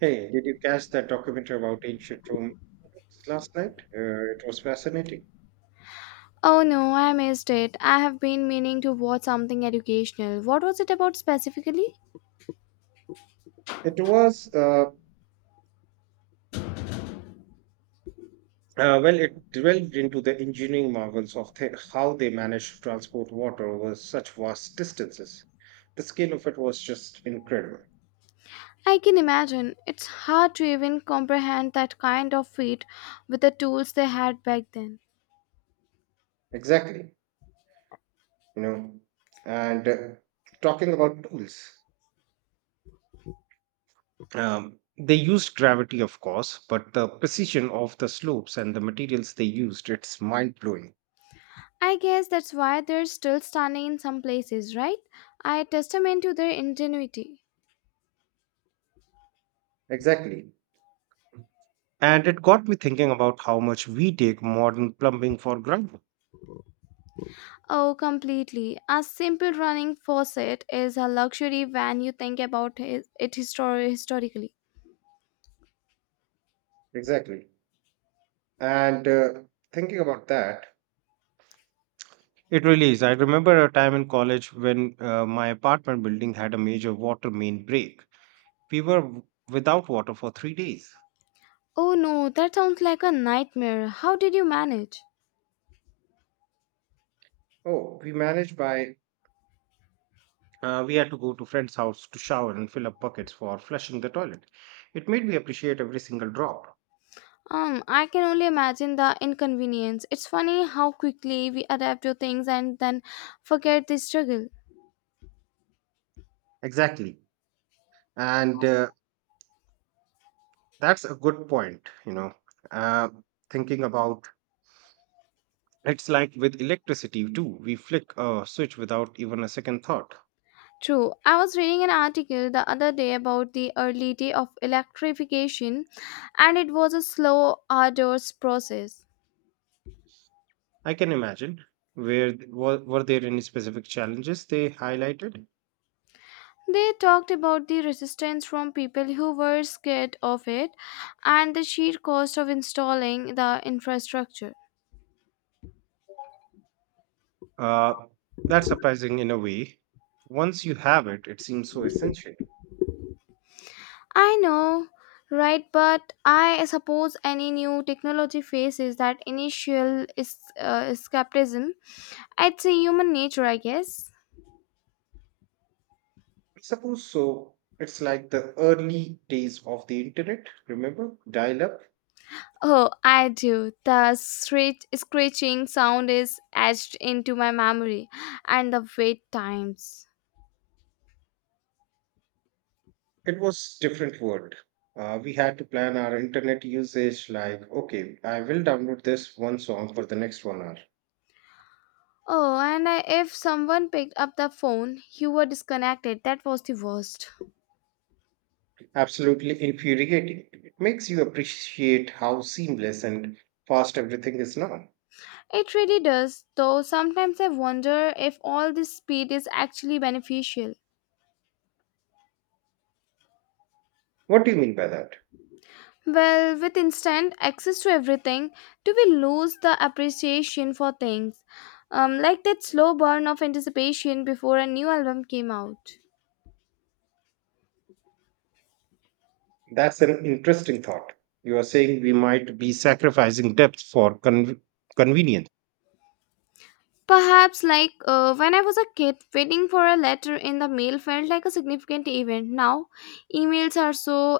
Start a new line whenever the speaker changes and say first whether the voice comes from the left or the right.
right: Hey, did you catch that documentary about ancient Rome last night? It was fascinating.
left: Oh no, I missed it. I have been meaning to watch something educational. What was it about specifically?
right: It was, uh, it delved into the engineering marvels of how they managed to transport water over such vast distances. The scale of it was just incredible.
left: I can imagine. It's hard to even comprehend that kind of feat with the tools they had back then.
right: Exactly, you know. And talking about tools, they used gravity, of course, but the precision of the slopes and the materials they used, it's mind blowing.
left: I guess that's why they're still stunning in some places, right? I testament to their ingenuity.
right: Exactly. And it got me thinking about how much we take modern plumbing for granted.
left: Oh, completely. A simple running faucet is a luxury when you think about it historically.
right: Exactly. And thinking about that, It really is. I remember a time in college when my apartment building had a major water main break. We were without water for 3 days.
left: Oh no, that sounds like a nightmare. How did you manage?
right: Oh, we managed by we had to go to friend's house to shower and fill up buckets for flushing the toilet. It made me appreciate every single drop.
left: I can only imagine the inconvenience. It's funny how quickly we adapt to things and then forget the struggle.
right: Exactly. And that's a good point, you know. Uh, thinking about it's like with electricity too. We flick a switch without even a second thought.
left: True. I was reading an article the other day about the early day of electrification, and it was a slow, arduous process.
right: I can imagine. Were there any specific challenges they highlighted?
left: They talked about the resistance from people who were scared of it and the sheer cost of installing the infrastructure.
right: Uh, that's surprising in a way. Once you have it, it seems so essential.
left: I know, right? But I suppose any new technology faces that initial is, skepticism. It's a human nature, I guess.
right: I suppose so. It's like the early days of the internet. Remember, dial up?
left: Oh, I do. The screeching sound is etched into my memory, and the wait times.
right: It was different world. We had to plan our internet usage like, okay, I will download this one song for the next 1 hour.
left: Oh, and I, if someone picked up the phone, you were disconnected. That was the worst.
right: Absolutely infuriating. It makes you appreciate how seamless and fast everything is now.
left: It really does, though sometimes I wonder if all this speed is actually beneficial.
right: What do you mean by that?
left: Well, with instant access to everything, do we lose the appreciation for things? Like that slow burn of anticipation before a new album came out.
right: That's an interesting thought. You are saying we might be sacrificing depth for convenience.
left: Perhaps, like when I was a kid, waiting for a letter in the mail felt like a significant event. Now, emails are so